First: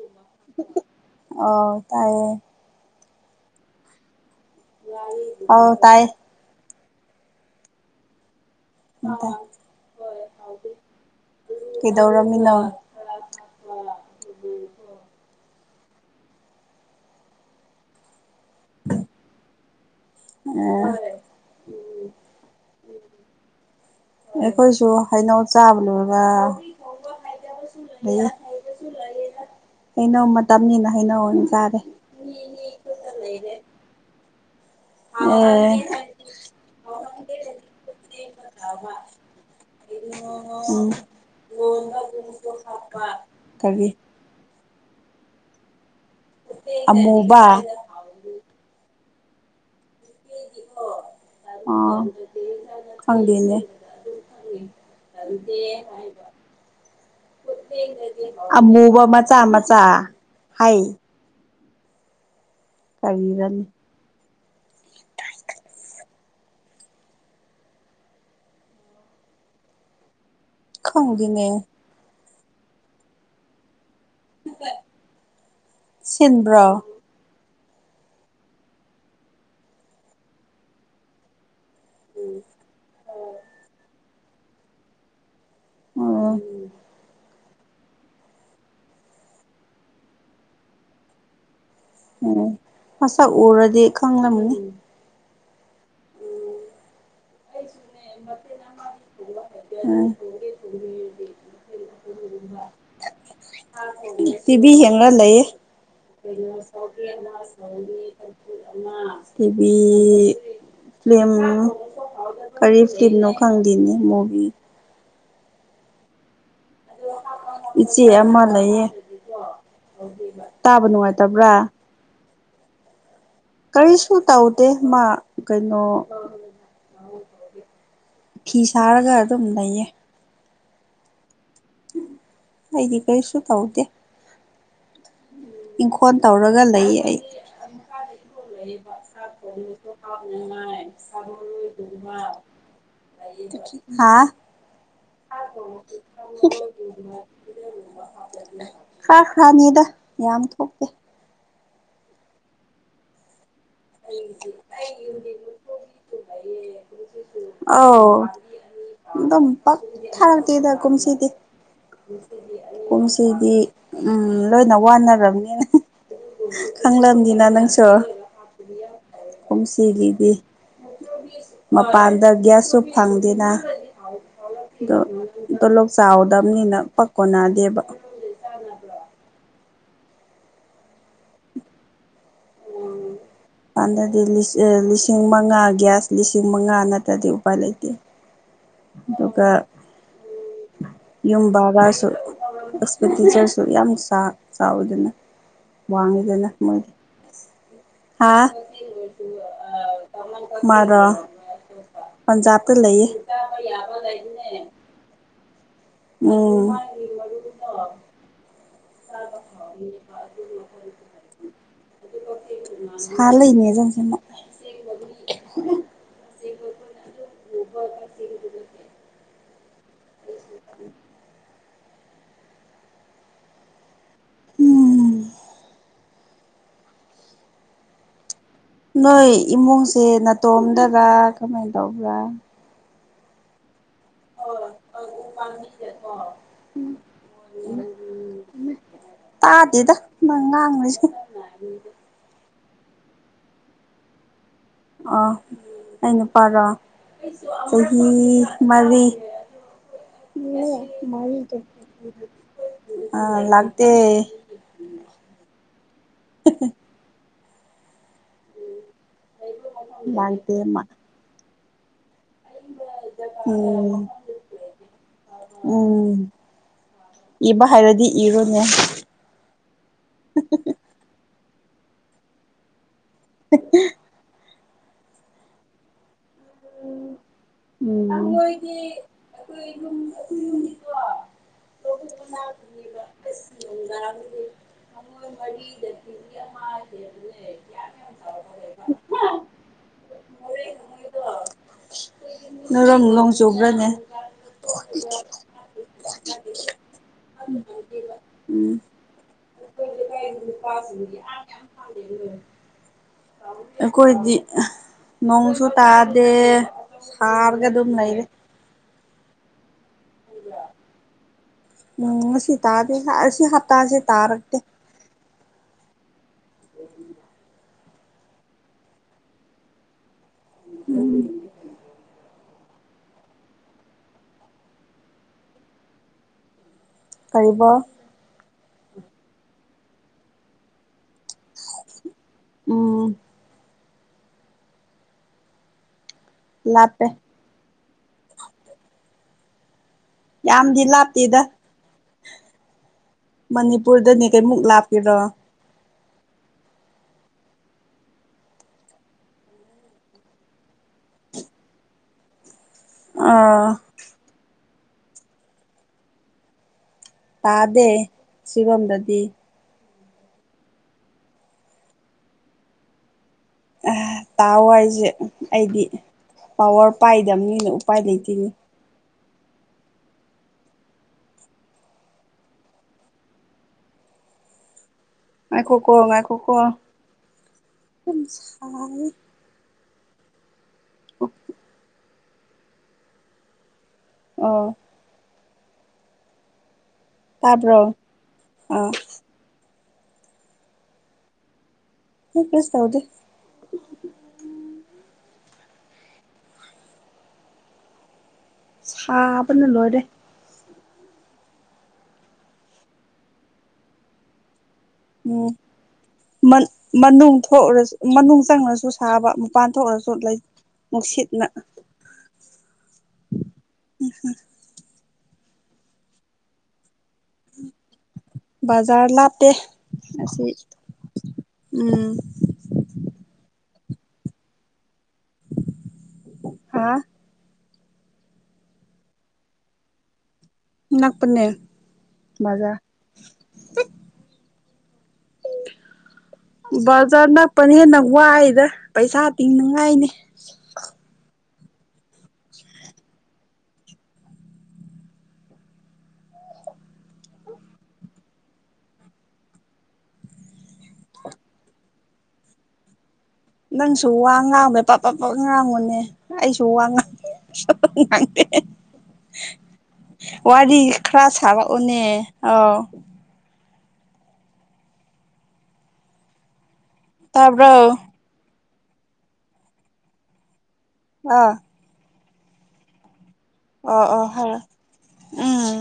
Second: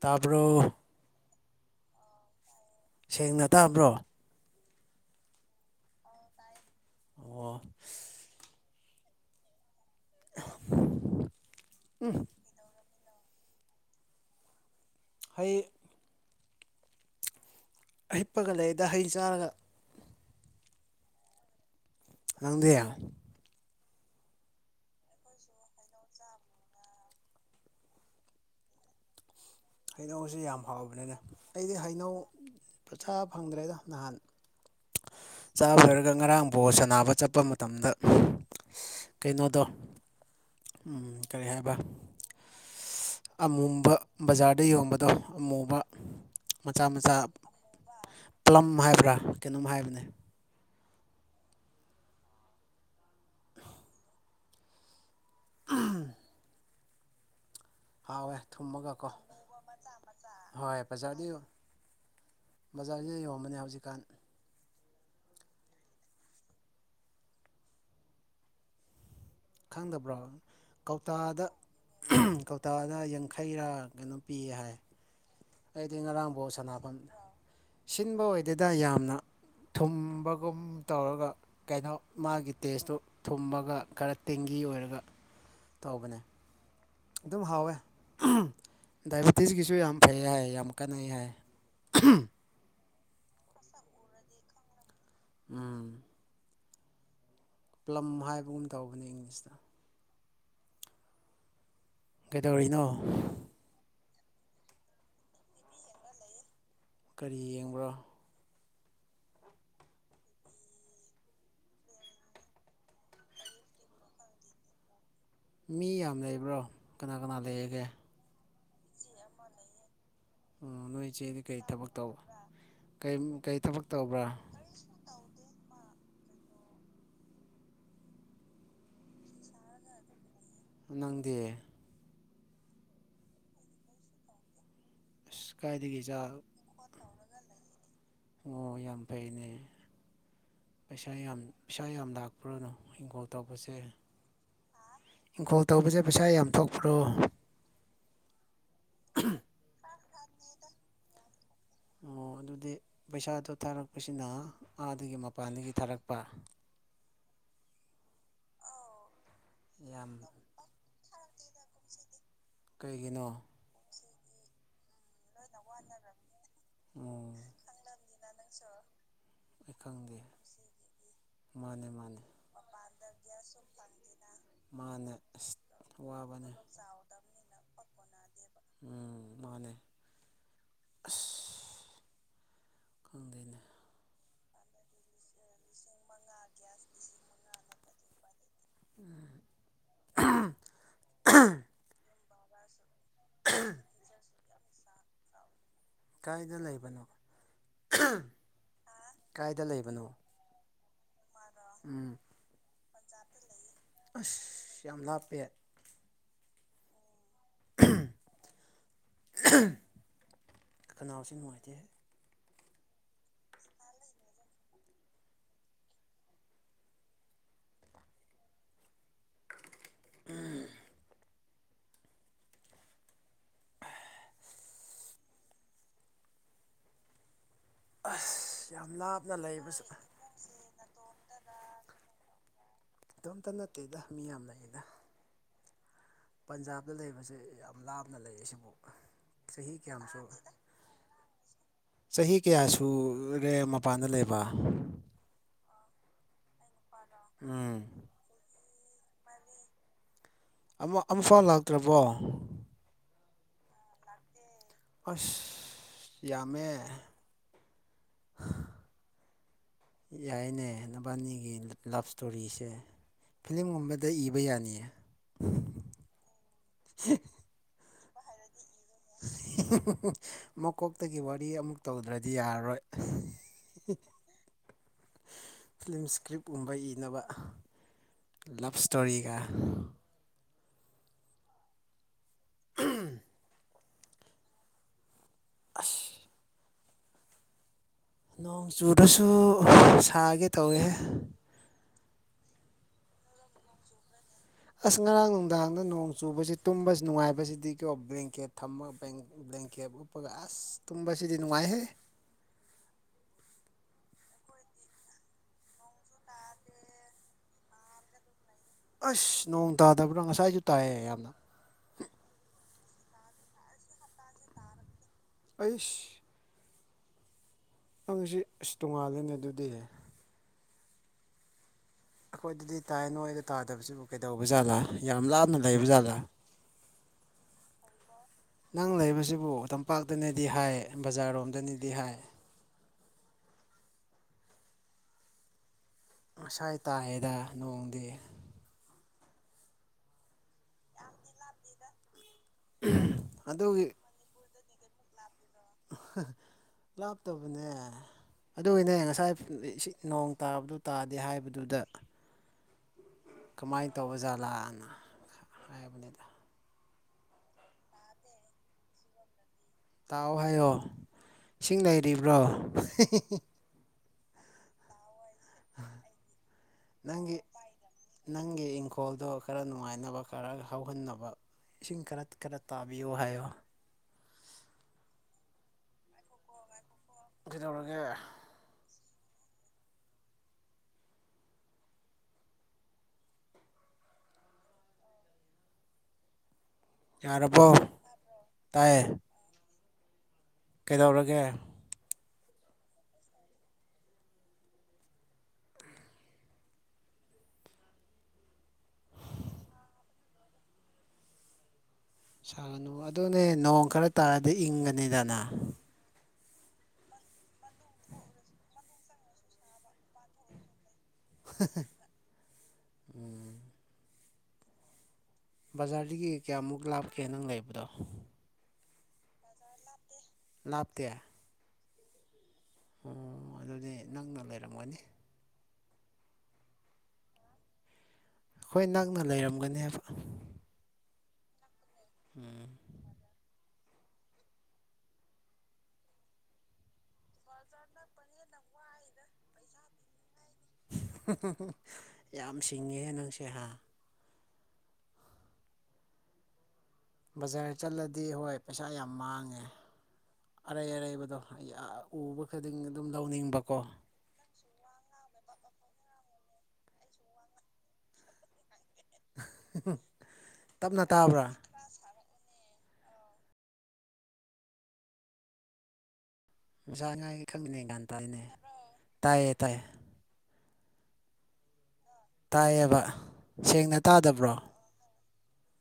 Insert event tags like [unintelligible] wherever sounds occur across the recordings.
ꯇꯕꯔꯣ ꯑꯣ ꯇꯥꯏꯌꯦ ꯁꯦꯡꯅ ꯇꯥꯕ꯭ꯔꯣ ꯑꯧ ꯇꯥꯏ ꯑꯣ ꯑ ꯀꯩꯗꯧꯔꯝꯃꯤꯅꯣ [unintelligible] ꯍꯤꯞꯄꯒ ꯂꯩꯗ ꯍꯩ ꯆꯥꯔꯒ ꯎꯝ ꯅꯪꯗꯤ ꯑꯩꯈꯣꯏꯁꯨ ꯍꯩꯅꯧ ꯆꯥꯕ ꯂꯣꯏꯔꯒ [unintelligible] ꯍꯩꯅꯧꯁꯤ ꯌꯥꯝ ꯃꯇꯝꯅꯤꯅ ꯍꯥꯎꯕꯅꯤꯅꯦ ꯍꯩꯅꯧ ꯑꯣꯏꯅ ꯑꯩꯗꯤ ꯆꯥꯔꯦ ꯍꯩꯅꯧ ꯆꯥꯕꯥ ꯐꯪꯗ꯭ꯔꯦꯗ ꯅꯍꯥꯟ ꯑꯦ ꯆꯥꯕ ꯂꯣꯏꯔꯒ ꯉꯔꯥꯡ ꯕꯣꯜ ꯁꯅꯕ ꯆꯠꯄ ꯃꯇꯝꯗ ꯀꯩꯅꯣꯗꯣ ꯎꯝ ꯀꯔꯤ ꯍꯥꯏꯕ ꯀꯔꯤ ꯑꯃꯨꯕ ꯕꯖꯥꯔꯗ ꯌꯣꯟꯕꯗꯣ ꯑꯃꯨꯕ ꯃꯆꯥ ꯃꯆꯥ ꯑꯃꯨꯕ ꯄꯂꯝ ꯍꯥꯏꯕ꯭ꯔꯥ ꯀꯩꯅꯣꯝ ꯍꯥꯏꯕꯅꯦ ꯑ ꯈꯪꯗꯦꯅꯦ [unintelligible] ꯍꯥꯎꯋꯦ ꯑꯃꯨꯕ ꯊꯨꯝꯃꯒꯀꯣ ꯃꯆꯥ ꯃꯆꯥ ꯍꯥꯏ [unintelligible] ꯕꯖꯥꯔꯗ ꯌꯣꯟꯕꯅꯦ ꯀꯔꯤꯔꯅꯤ ꯍꯧꯖꯤꯛꯀꯥꯟ ꯈꯪꯗꯕ꯭ꯔꯣ ꯈꯪꯗꯦꯅꯦ ꯀꯧꯇꯥꯗ ꯀꯧꯇꯥꯗ ꯌꯥꯡꯈꯩꯔꯥ ꯀꯩꯅꯣ ꯄꯤ ꯍꯥꯏ ꯑꯩꯗꯤ ꯉꯔꯥꯡ ꯕꯣꯜ ꯁꯤꯟꯕ꯭ꯔꯣ ꯁꯥꯅꯐꯝ ꯁꯤꯟꯕ ꯑꯣꯏꯗꯦꯗ ꯌꯥꯝꯅ ꯊꯨꯝꯕꯒꯨꯝ ꯇꯧꯔꯒ ꯀꯩꯅꯣ ꯃꯥꯒꯤ ꯇꯦꯁꯇꯨ ꯊꯨꯝꯃꯒ ꯈꯔ ꯇꯦꯡꯒꯤ ꯑꯣꯏꯔꯒ ꯇꯧꯕꯅꯦ ꯎꯝ ꯑꯗꯨꯝ ꯍꯥꯎꯋꯦ ꯗꯥꯏꯕꯤꯇꯤꯁꯀꯤꯁꯨ ꯌꯥꯝ ꯐꯩ ꯍꯥꯏ ꯌꯥꯝ ꯀꯥꯟꯅꯩ ꯍꯥꯏ ꯎꯝ ꯃꯁꯛ ꯎꯔꯗꯤ ꯈꯪꯒꯅꯤ ꯎꯝ ꯄ꯭ꯂꯝ ꯍꯥꯏꯕꯒꯨꯝ ꯇꯧꯕꯅꯤ ꯏꯪꯂꯤꯁꯇ [unintelligible] ꯀꯩꯗꯧꯔꯤꯅꯣ ꯇꯤꯚꯤ ꯍꯦꯡꯅ ꯂꯩꯌꯦ ꯀꯔꯤ ꯌꯦꯡꯕ꯭ꯔꯣ ꯇꯤꯚꯤ [unintelligible] ꯀꯔꯤ ꯇꯤꯝꯅꯣ ꯈꯪꯗꯦꯅꯦ ꯃꯣꯒꯤ ꯃꯤ ꯌꯥꯝ ꯂꯩꯕ꯭ꯔꯣ ꯀꯅꯥ ꯀꯅꯥ ꯂꯩꯔꯒꯦ ꯏꯆꯦ ꯑꯃ ꯂꯩꯌꯦ ꯇꯥꯕ ꯅꯨꯡꯉꯥꯏꯇꯕ꯭ꯔꯥ ꯇꯧ ꯀꯩ ꯊꯕꯛ ꯀꯔꯤꯁꯨ ꯇꯧꯕ꯭ꯔꯥ ꯇꯧꯗꯦ ꯃꯥ ꯀꯩꯅꯣ ꯐꯤ ꯁꯥꯔꯒ ꯑꯗꯨꯝ ꯂꯩꯌꯦ ꯅꯪꯗꯤ ꯑꯩꯗꯤ ꯀꯩꯁꯨ ꯇꯧꯗꯦ ꯑꯁ ꯀꯥꯏꯗꯒꯤ ꯏꯪꯈꯣꯜ ꯏꯆꯥ ꯇꯧꯔꯒ ꯂꯩꯌꯦ ꯑꯩ [inaudible] [unintelligible] ꯂꯩꯌꯦꯕ ꯌꯥꯝ ꯆꯥꯛ ꯐꯩꯅꯦ ꯊꯣꯡꯂꯁꯨ ꯍꯥꯞꯅꯉꯥꯏ ꯄꯩꯁꯥ ꯌꯥꯝ ꯄꯩꯁꯥ ꯌꯥꯝ ꯁꯥꯃꯔꯣꯏꯒꯨꯝꯕ ꯂꯥꯛꯄ꯭ꯔꯣꯅꯣ ꯏꯪꯈꯣꯜ ꯇꯧꯕꯁꯦ ꯍꯥꯥ ꯏꯪꯈꯣꯜ ꯇꯧꯕꯁꯦ ꯄꯩꯁꯥ ꯌꯥꯝ ꯊꯣꯛꯄ꯭ꯔꯣ ꯈꯔ ꯈꯔꯅꯤꯗ ꯌꯥꯝ ꯊꯣꯛ ꯑꯣ ꯑꯗꯨꯗꯤ ꯄꯩꯁꯥꯗꯨꯣ ꯊꯥꯔꯛꯄꯁꯤꯅ ꯑꯥꯗꯒꯤ ꯃꯄꯥꯟꯗꯒꯤ ꯊꯥꯔꯛꯄ ꯑꯧ ꯑꯗꯨꯝ ꯄꯛ ꯌꯥꯝ ꯊꯥꯔꯛꯇꯦꯗ ꯀꯨꯨꯝꯁꯤꯗꯤ ꯀꯩꯒꯤꯅꯣ ꯀꯨꯝꯁꯤꯗꯤ ꯎꯝ ꯂꯣꯏꯅ ꯋꯥꯅꯔꯕꯅꯤꯅ ꯎꯝ ꯈꯪꯂꯝꯅꯤꯅ ꯅꯪꯁꯨ ꯑꯩ ꯈꯪꯗꯦ ꯀꯨꯝꯁꯤꯒꯤꯗꯤ ꯃꯥꯅꯦ ꯃꯥꯅꯦ ꯃꯄꯥꯟꯗ ꯒ꯭ꯌꯥꯁꯁꯨ ꯐꯪꯗꯦꯅ ꯑꯗꯣ ꯃꯥꯅꯦ ꯑꯁ ꯇꯣꯂꯣꯞ ꯋꯥꯕꯅꯦ ꯆꯥꯎꯗꯝꯅꯤꯅ ꯄꯛ ꯀꯣꯟꯅꯗꯦꯕ ꯎꯝ ꯃꯥꯅꯦ ꯑꯁ ꯈꯪꯗꯦꯅꯦ ꯀꯥꯟꯗꯗꯤ ꯂꯤꯁꯤꯡ ꯃꯉꯥ ꯒ꯭ꯌꯥꯁ ꯂꯤꯁꯤꯡ ꯃꯉꯥ ꯅꯠꯇ꯭ꯔꯗꯤ ꯎꯄꯥꯏ ꯂꯩꯇꯦ ꯑꯗꯨꯒ ꯌꯨꯝ ꯕꯥꯔꯁꯨ [unintelligible] ꯇꯤꯆꯔꯁꯨ ꯌꯥꯝ ꯆꯥ ꯆꯥꯎꯋꯤꯗꯅ ꯋꯥꯡꯉꯤꯗꯅ ꯀꯥꯏꯗ ꯃꯣꯏ ꯂꯩꯕꯅꯣ ꯍꯥꯥ ꯀꯥꯏꯗ ꯂꯩꯕꯅꯣ ꯃꯥꯔꯣ ꯎꯝ ꯄꯟꯖꯥꯕꯇ ꯂꯩꯌꯦ [unintelligible] ꯌꯥꯕ ꯂꯩ ꯑꯁ ꯌꯥꯝ ꯂꯥꯞꯄꯦ ꯎꯝ ꯈꯅꯥꯎꯁꯤ ꯅꯨꯡꯉꯥꯏꯇꯦ ꯁꯥ ꯂꯩꯅꯦ ꯆꯪꯁꯤꯃ ꯎꯝ꯫ ꯎꯝ꯫ ꯑꯁ꯫ ꯌꯥꯝ ꯅꯣꯏ ꯂꯥꯞꯅ ꯂꯩꯕꯁꯨ ꯏꯃꯨꯡꯁꯦ ꯅꯥꯇꯣꯝꯗꯔ ꯀꯃꯥꯏꯅ ꯇꯧꯕ꯭ꯔꯥ? ꯏꯗꯣꯝꯇ ꯅꯠꯇꯦꯗ ꯃꯤꯌꯥꯝꯅ ꯂꯧꯗ꯫ [unintelligible] ꯄꯟꯖꯥꯕꯇ ꯂꯩꯕꯁꯦ ꯌꯥꯝ ꯂꯥꯞꯅ ꯂꯩ ꯁꯤꯕꯨ ꯆꯍꯤ ꯀꯌꯥꯝ ꯁꯨ? ꯐꯪꯁ [unintelligible] ꯆꯍꯤ ꯀꯌꯥ ꯁꯨꯔꯦ ꯃꯄꯥꯟꯗ ꯂꯩꯕ? ꯑꯥ ꯑꯩ ꯅꯨꯄꯥꯔꯣ ꯎꯝ ꯆꯍꯤ ꯃꯔꯤ꯫ ꯑꯃ ꯑꯃꯐꯥꯎ ꯂꯥꯛꯇ꯭ꯔꯕꯣ ꯑꯥ ꯂꯥꯛꯇꯦ꯫ ꯑꯁ ꯌꯥꯝꯃꯦ꯫ ꯂꯥꯛꯇꯦ ꯌꯥꯏꯅꯦ ꯃꯥ ꯅꯕꯥꯅꯤꯒꯤ ꯌꯥꯏꯑꯦ ꯅꯕꯅꯤꯒꯤ ꯂꯞ ꯏꯁꯇꯣꯔꯤꯁꯦ ꯎꯝ ꯐꯤꯂꯝꯒꯨꯝꯕꯗ ꯏꯕ ꯌꯥꯅꯤꯌꯦ꯫ ꯎꯝ ꯍ [unintelligible] ꯏꯕ ꯍꯥꯏꯔꯗꯤ ꯏꯔꯣꯅꯦ꯫ ꯃꯀꯣꯛꯇꯒꯤ ꯋꯥꯔꯤ ꯑꯃꯨꯛ ꯇꯧꯗ꯭ꯔꯗꯤ ꯌꯥꯔꯔꯣꯏ꯫ ꯐꯤꯂꯝ ꯏꯁꯀ꯭ꯔꯤꯞ ꯄꯨꯝꯕ ꯏꯅꯕ ꯎꯝ ꯂꯞ ꯏꯁꯇꯣꯔꯤꯒ [inaudible] ꯑꯁ [unintelligible] ꯅꯣꯡ ꯆꯨꯗꯁꯨ ꯁꯥꯒꯦ ꯇꯧꯋꯦ ꯍꯦ꯫ ꯅꯣꯏ ꯔꯣꯝ ꯅꯣꯡ ꯆꯨꯕ꯭ꯔꯅꯦ? ꯑꯁ ꯉꯔꯥꯡ ꯅꯨꯡꯗꯥꯡꯗꯤ ꯅꯣꯡ ꯆꯨꯕꯁꯤ ꯇꯨꯝꯕꯁꯤ ꯅꯨꯡꯉꯥꯏꯕꯁꯤꯗꯤ ꯀꯣ ꯕ꯭ꯂꯦꯡꯀꯦꯠ ꯎꯝ ꯊꯝꯃꯒ ꯕ꯭ꯂꯦꯡꯀꯦꯠ ꯎꯞꯄꯒ ꯑꯁ ꯇꯨꯝꯕꯁꯤꯗꯤ ꯅꯨꯡꯉꯥꯏꯍꯦ꯫ ꯑꯩꯈꯣꯏꯗꯤ ꯅꯣꯡꯁꯨ ꯇꯥꯗꯦ ꯁꯥꯔꯒ ꯑꯗꯨꯝ ꯂꯩꯔꯦ꯫ ꯑꯁ ꯅꯣꯡ ꯇꯥꯗꯕ꯭ꯔꯥ ꯉꯁꯥꯏꯁꯨ ꯇꯥꯏꯌꯦ ꯌꯥꯝꯅ꯫ ꯉꯁꯤ ꯇꯥꯗꯦ ꯑꯁꯤ ꯍꯞꯇꯥꯁꯦ ꯇꯥꯔꯛꯇꯦ꯫ ꯑꯩꯁ꯫ ꯎ [unintelligible] ꯅꯪꯁꯤ ꯑꯁ ꯇꯣꯡꯉꯥꯜꯂꯦꯅꯦ ꯑꯗꯨꯗꯤ꯫ ꯎꯝ꯫ ꯑꯩꯈꯣꯏꯗꯗꯤ ꯇꯥꯏ ꯅꯣꯏꯗ ꯇꯥꯗꯕꯁꯤꯕꯨ ꯀꯩꯗꯧꯕ ꯖꯥꯠꯂꯥ ꯌꯥꯝ ꯂꯥꯞꯅ ꯂꯩꯕ ꯖꯥꯠꯂꯥ? [inaudible] ꯀꯩꯕꯣ? ꯅꯪ ꯂꯩꯕꯁꯤꯕꯨ ꯇꯝꯄꯥꯛꯇꯅꯗꯤ ꯍꯥꯏ ꯕꯖꯥꯔꯣꯝꯗꯅꯗꯤ ꯍꯥꯏ꯫ ꯎꯝ꯫ ꯉꯁꯥꯏ ꯂꯥꯞꯄꯦ ꯇꯥꯏꯌꯦꯗ ꯅꯣꯡꯗꯤ꯫ ꯌꯥꯝꯗꯤ ꯂꯥꯞꯇꯦꯗ꯫ ꯍꯃ꯫ ꯃꯅꯤꯄꯨꯔꯗꯅꯦ ꯀꯩꯃꯨꯛ ꯂꯥꯞꯇꯦꯗꯣ꯫ ꯂꯥꯞꯇꯕꯅꯦ꯫ ꯑꯗꯨꯒꯤꯅꯦ ꯉꯁꯥꯏ ꯅꯣꯡ ꯇꯥꯕꯗꯨ ꯇꯥꯗꯦ ꯍꯥꯏꯕꯗꯨꯗ? ꯑꯥ ꯀꯃꯥꯏ ꯇꯧꯕ ꯖꯥꯠꯂꯅ ꯍꯥꯏꯕꯅꯤꯗ꯫ ꯇꯥꯗꯦ ꯁꯤꯕꯝꯗꯗꯤ꯫ ꯇꯥꯎ ꯍꯥꯏꯌꯣ ꯏꯁꯤꯡ ꯂꯩꯔꯤꯕ꯭ꯔꯣ? ꯇꯥꯎ ꯍꯥꯏꯖ‌ꯦ ꯑꯩꯗꯤ ꯄꯋꯥꯔ ꯄꯥꯏꯗꯝꯅꯤꯅ ꯎꯄꯥꯏ ꯂꯩꯇꯦꯅꯤ ꯌ‌ꯦꯡꯈ‌ꯣꯜꯗ‌ꯣ ꯈꯔ ꯅꯨꯡꯉꯥꯏꯅꯕ ꯈꯔ ꯍꯧꯍꯟꯅꯕ ꯏꯁꯤꯡ ꯈꯔ ꯈꯔ ꯇꯥꯕꯤꯌ‌ꯣ ꯍꯥꯏꯌꯣ꯫ ꯉꯥꯏꯈꯣꯀꯣ ꯉꯥꯏꯈꯣꯀꯣ ꯀꯩꯗꯧꯔꯒꯦ [unintelligible] ꯁꯥꯏꯌꯦ [unintelligible] ꯑꯣ ꯌꯥꯔꯕꯣ ꯇꯥꯕ꯭ꯔꯣ ꯑꯥ ꯇꯥꯏꯌꯦ ꯀꯩꯗꯧꯔꯒꯦ ꯍꯝ ꯀꯩꯁ ꯇꯧꯗꯤꯦ ꯁꯥꯕꯅ ꯂꯣꯏꯔꯦ ꯁꯥꯒꯅꯨ ꯑꯗꯨꯅꯦ ꯅꯣꯡ ꯈꯔ ꯇꯥꯔꯗꯤ ꯏꯪꯒꯅꯤꯗꯅ ꯎꯝ ꯃꯟ ꯃꯅꯨꯡ ꯊꯣꯛꯎꯔꯁꯨ ꯃꯅꯨꯡ ꯆꯪꯎꯔꯁꯨ ꯁꯥꯕ ꯃꯄꯥꯟ ꯊꯣꯛꯎꯔꯁꯨ ꯂꯩ ꯅꯨꯡꯁꯤꯠꯅ [unintelligible] ꯎꯝ ꯎꯝ ꯍꯣꯏ ꯕꯖꯥꯔꯗꯒꯤ ꯀꯌꯥꯝꯃꯨꯛ ꯂꯥꯞꯀꯦ ꯅꯪ ꯂꯩꯕꯗꯣ ꯕꯖꯥꯔ ꯂꯥꯞꯇꯦ ꯑꯁꯤ ꯅꯥꯞꯇꯦ ꯎꯝ ꯑꯣ ꯑꯗꯨꯗꯤ ꯅꯪꯅ ꯂꯩꯔꯝꯒꯅꯤ ꯍꯥ ꯈꯣꯏ ꯅꯛꯅ ꯂꯩꯔꯝꯒꯅꯤ ꯍꯥꯏꯕ ꯅꯛꯄꯅꯦ ꯕꯖꯥꯔ ꯎꯝ ꯕꯖꯥꯔ ꯅꯛꯄꯅ ꯍꯦꯟꯅ ꯋꯥꯏꯗ ꯄꯩꯁꯥ ꯇꯤꯡꯅꯉꯥꯏꯅꯦ [unintelligible] ꯌꯥꯝ ꯁꯤꯡꯉꯦꯍꯦ ꯅꯪꯁꯦ ꯍꯥ ꯕꯖꯥꯔ ꯆꯠꯂꯗꯤ ꯍꯣꯏ ꯄꯩꯁꯥ ꯌꯥꯝ ꯃꯥꯡꯉꯦ꯫ ꯑꯔꯩ ꯑꯔꯩꯕꯗꯣ ꯌꯥ ꯎꯕ ꯈꯨꯗꯤꯡ ꯑꯗꯨꯝ ꯂꯧꯅꯤꯡꯕ ꯅꯪꯁꯨ ꯋꯥꯉꯥꯡꯕ ꯄꯞ ꯄꯞ ꯄꯞ ꯉꯥꯡꯅꯨꯅꯦ ꯑꯩꯁꯨ ꯋꯥ ꯉꯥꯡ [unintelligible] ꯋꯥꯔꯤ ꯇꯞꯅ ꯈꯔ ꯇꯥꯕ꯭ꯔꯥ ꯁꯥꯔꯛꯎꯅꯦ ꯑꯧ [unintelligible] ꯒꯌ꯭ꯥꯟ ꯇꯥꯕ꯭ꯔꯣ ꯇꯥꯏꯅꯦ ꯇꯥꯕ꯭ꯔꯣ ꯇꯥꯏꯌꯦ ꯇꯥꯏꯌꯦ ꯑꯥ ꯇꯥꯏꯌꯦꯕ ꯁꯦꯡꯅ ꯑꯣ ꯑꯣ ꯇꯥꯗꯕ꯭ꯔꯣ [unintelligible] ꯎꯝ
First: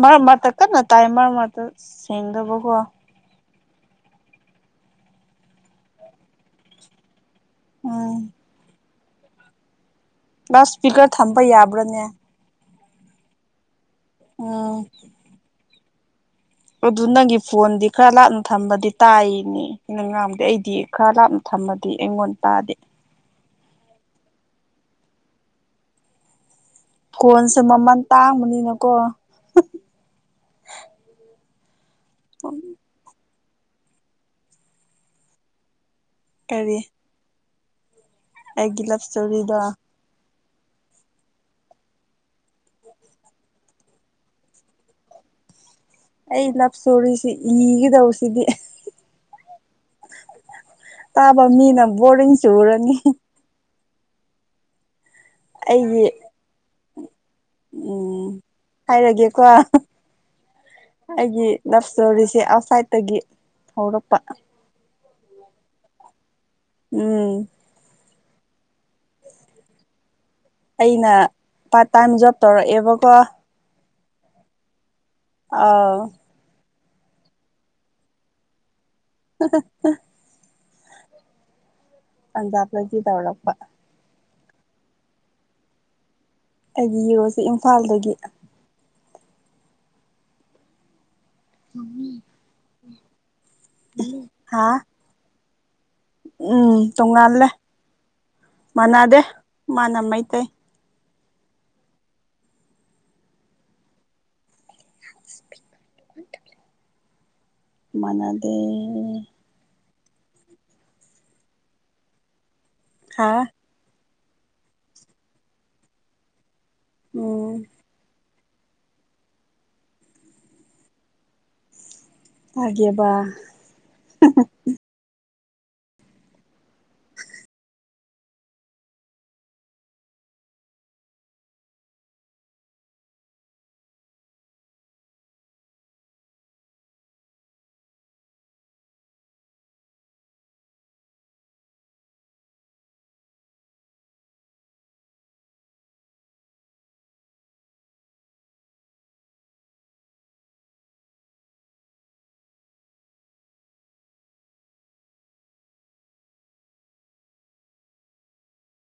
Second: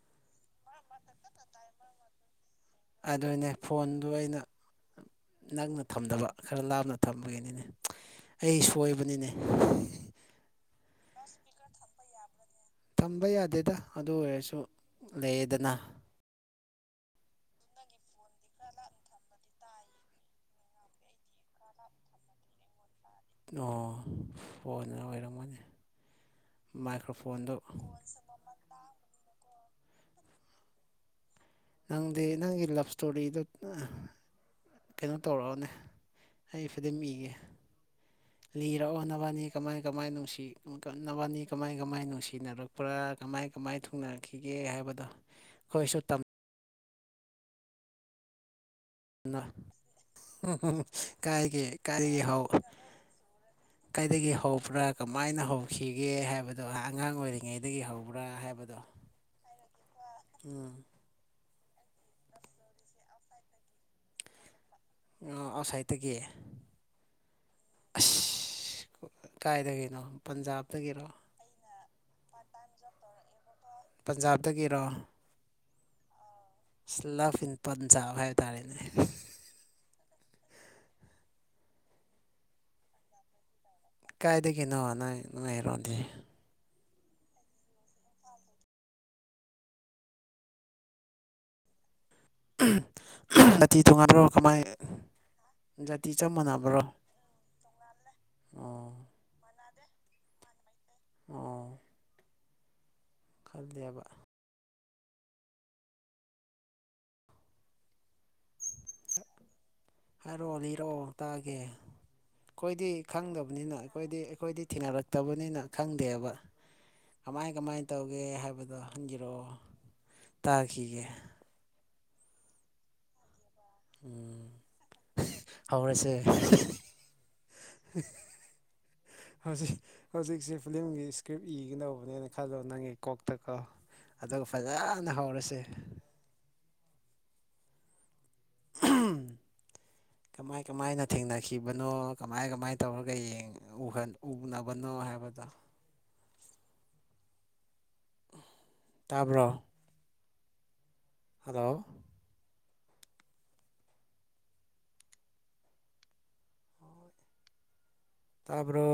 ꯃꯔꯛ ꯃꯔꯛꯇ ꯀꯟꯅ ꯇꯥꯏ ꯃꯔꯛ ꯃꯔꯛꯇ ꯁꯦꯡꯗꯕꯀꯣ ꯑꯗꯨꯅꯦ ꯐꯣꯟꯗꯨ ꯑꯩꯅ ꯅꯛꯅ ꯊꯝꯗꯕ ꯈꯔ ꯂꯥꯞꯅ ꯊꯝꯕꯒꯤꯅꯤꯅꯦ [unintelligible] ꯑꯩ ꯁꯣꯏꯕꯅꯤꯅꯦ ꯂꯥꯁ ꯏꯁꯄꯤꯀꯔ ꯊꯝꯕ ꯌꯥꯕ꯭ꯔꯥꯅꯦ ꯊꯝꯕ ꯌꯥꯗꯦꯗ ꯑꯗꯨ ꯑꯣꯏꯔꯁꯨ ꯎꯝ ꯂꯩꯌꯦꯗꯅ꯫ ꯑꯗꯨ ꯅꯪꯒꯤ ꯐꯣꯟꯗꯤ ꯈꯔ ꯂꯥꯞꯅ ꯊꯝꯕꯗꯤ ꯇꯥꯏꯋꯦꯃꯤ ꯑꯩꯅ ꯉꯥꯡꯕꯗꯤ ꯑꯩꯗꯤ ꯈꯔ ꯂꯥꯞꯅ ꯊꯝꯃꯗꯤ ꯑꯩꯉꯣꯟꯗ ꯇꯥꯗꯦ ꯑꯣ ꯐꯣꯟꯅ ꯑꯣꯏꯔꯝꯒꯅꯤ ꯃꯥꯏꯀ꯭ꯔꯣꯐꯣꯟꯗꯨ ꯐꯣꯟꯁꯦ ꯃꯃꯜ ꯇꯥꯡꯕꯅꯤꯅꯀꯣ ꯅꯪꯗꯤ ꯅꯪꯒꯤ ꯂꯞ ꯏꯁꯇꯣꯔꯤꯗꯣ ꯅꯥ ꯀꯩꯅꯣ ꯇꯧꯔꯛꯑꯣꯅꯦ ꯑꯩ ꯀꯔꯤ ꯐꯤꯗꯝ ꯏꯒꯦ ꯑꯩꯒꯤ ꯂꯞ ꯂꯤꯔꯛꯑꯣ ꯅꯕꯅꯤ ꯏꯁꯇꯣꯔꯤꯗꯣ ꯀꯃꯥꯏ ꯀꯃꯥꯏ ꯅꯨꯡꯁꯤ [unintelligible] ꯅꯕꯅꯤ ꯀꯃꯥꯏ ꯀꯃꯥꯏ ꯅꯨꯡꯁꯤꯅꯔꯛꯄ꯭ꯔꯥ ꯀꯃꯥꯏ ꯀꯃꯥꯏ ꯊꯨꯡꯅꯔꯛꯈꯤꯒꯦ ꯍꯥꯏꯕꯗꯣ ꯈꯣꯏꯁꯨ ꯇꯝ ꯑꯩ ꯂꯞ ꯏꯁꯇꯣꯔꯤꯁꯤ ꯏꯒꯗꯧꯔꯤꯁꯤꯗꯤ ꯅꯥ [unintelligible] ꯇꯥꯕ ꯀꯥꯏꯒꯦ ꯃꯤꯅ ꯀꯥꯏꯔꯒꯤ ꯕꯣꯔꯤꯡ ꯍꯧ ꯆꯨꯔꯅꯤ ꯀꯩꯗꯒꯤ ꯍꯧꯕ꯭ꯔꯥ ꯀꯃꯥꯏꯅ ꯑꯩꯒꯤ ꯍꯧꯈꯤꯒꯦ ꯍꯥꯏꯕꯗꯣ ꯍꯥ ꯑꯉꯥꯡ ꯑꯣꯏꯔꯤꯉꯩ ꯗꯒꯤ ꯍꯧꯕ꯭ꯔꯥ ꯎꯝ ꯍꯥꯏꯕꯗꯣ ꯍꯥꯏꯔꯒꯦꯀꯣ [unintelligible] ꯎꯝ ꯑꯩꯒꯤ ꯂꯞ ꯏꯁꯇꯣꯔꯤꯁꯦ ꯑꯥꯎꯠꯁꯥꯏꯗꯠꯇꯒꯤ ꯍꯧꯔꯛꯄ꯫ ꯑꯣ ꯑꯥꯎꯠꯁꯥꯏꯠꯇꯒꯤ ꯎꯝ ꯑꯁ ꯀꯥꯏꯗꯒꯤꯅꯣ ꯄꯟꯖꯥꯕ ꯑꯩꯅ ꯄꯥꯔꯠ ꯇꯥꯏꯝ ꯖꯣꯕ ꯇꯧꯔꯛ ꯑꯦꯕꯀꯣ ꯄꯟꯖꯥꯕꯇꯒꯤꯔꯣ ꯑꯥꯎ ꯁꯂꯐ ꯏꯟ ꯄꯟꯖꯥꯕ ꯍꯥꯏꯕ ꯇꯥꯔꯦꯅꯦ [unintelligible] ꯄꯟꯖꯥꯕꯇꯒꯤ ꯇꯧꯔꯛꯄ ꯀꯥꯏꯗꯒꯤꯅꯣ ꯅꯣꯏ ꯅꯣꯏ ꯍꯤꯔꯣ ꯗꯤ ꯑꯩꯗꯤ ꯌꯣꯁꯤ ꯏꯝꯐꯥꯜꯗꯒꯤ [unintelligible] ꯖꯥꯠꯇꯤ ꯇꫭꯉꯥꯟꯕꯔꫭ ꯀꯃꯥꯏ ꯍꯥ ꯖꯥꯇꯤ ꯆꯞ ꯃꯥꯟꯅꯕ꯭ꯔꯣ ꯎꯝ ꯇꯣꯡꯉꯥꯜꯂꯦ ꯑꯣ ꯃꯥꯟꯅꯥꯗꯦ ꯃꯥꯅ ꯃꯩꯇꯩ ꯑꯣ ꯈꯜꯂꯦꯕ ꯃꯥꯟꯅꯗꯦ ꯍꯥꯏꯔꯛꯑꯣ ꯂꯤꯔꯛꯑꯣ ꯇꯥꯒꯦ ꯈꯣꯏꯗꯤ ꯍꯥ ꯈꯪꯗꯕꯅꯤꯅ ꯑꯩꯈꯣꯏꯗꯤ ꯑꯩꯈꯣꯏꯗꯤ ꯊꯦꯡꯅꯔꯛꯇꯕꯅꯤꯅ ꯈꯪꯗꯦꯕ ꯀꯃꯥꯏ ꯎꯝ ꯀꯃꯥꯏ ꯇꯧꯒꯦ ꯍꯥꯏꯕꯗꯣ ꯍꯪꯒꯤꯔꯛꯑꯣ ꯇꯥꯈꯤꯒꯦ ꯇꯥꯒꯦꯕ ꯎꯝ ꯍꯧꯔꯁꯦ ꯍꯧꯖꯤꯛ ꯍꯧꯖꯤꯛꯁꯤ ꯐꯤꯂꯝꯒꯤ ꯏꯁꯀ꯭ꯔꯤꯞ ꯏꯒꯗꯧꯕꯅꯦꯅ ꯈꯜꯂꯣ ꯅꯪꯒꯤ ꯀꯣꯛꯇꯀꯣ ꯑꯗꯨꯒ ꯐꯖꯅ ꯍꯧꯔꯁꯦ ꯀꯃꯥꯏ ꯀꯃꯥꯏꯅ ꯊꯦꯡꯅꯈꯤꯕꯅꯣ ꯀꯃꯥꯏ ꯀꯃꯥꯏꯅ ꯇꯧꯔꯒ ꯌꯦꯡ ꯎꯍꯟ ꯎꯅꯕꯅꯣ ꯍꯥꯏꯕꯗꯣ ꯇꯥꯕ꯭ꯔꯣ ꯍꯜꯂꯣ ꯇꯥꯕ꯭ꯔꯣ